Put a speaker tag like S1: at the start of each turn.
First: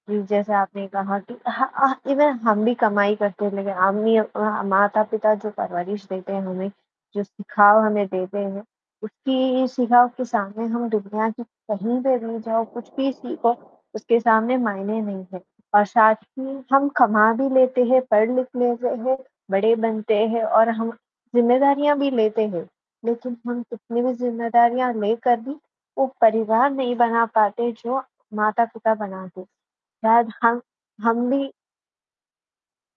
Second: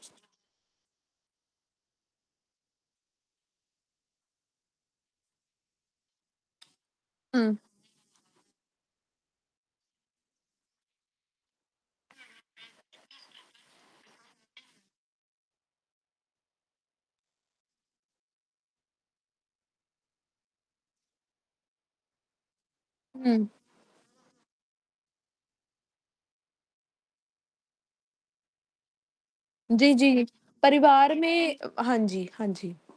S1: जी, जैसे आपने कहा कि हाँ, हाँ, इवन हम भी कमाई करते हैं लेकिन हम नहीं अ, माता-पिता जो परवरिश देते हैं हमें, जो
S2: हुँ।
S1: सिखाव हमें देते हैं, उसकी सिखाव के सामने हम दुनिया की कहीं पे भी जाओ, कुछ भी सीखो, उसके सामने मायने नहीं है। और साथ ही हम कमा भी लेते हैं, पढ़-लिख लेते हैं, बड़े बनते हैं और हम ज़िम्मेदारियाँ भी लेते हैं। लेकिन
S2: हुँ।
S1: हम कितनी भी ज़िम्मेदारियाँ लेकर भी वो परिवार नहीं बना पाते, जो माता-पिता बनाते।
S2: जी, जी,
S1: शायद हम
S2: परिवार
S1: हम भी
S2: में हाँ जी, हाँ जी।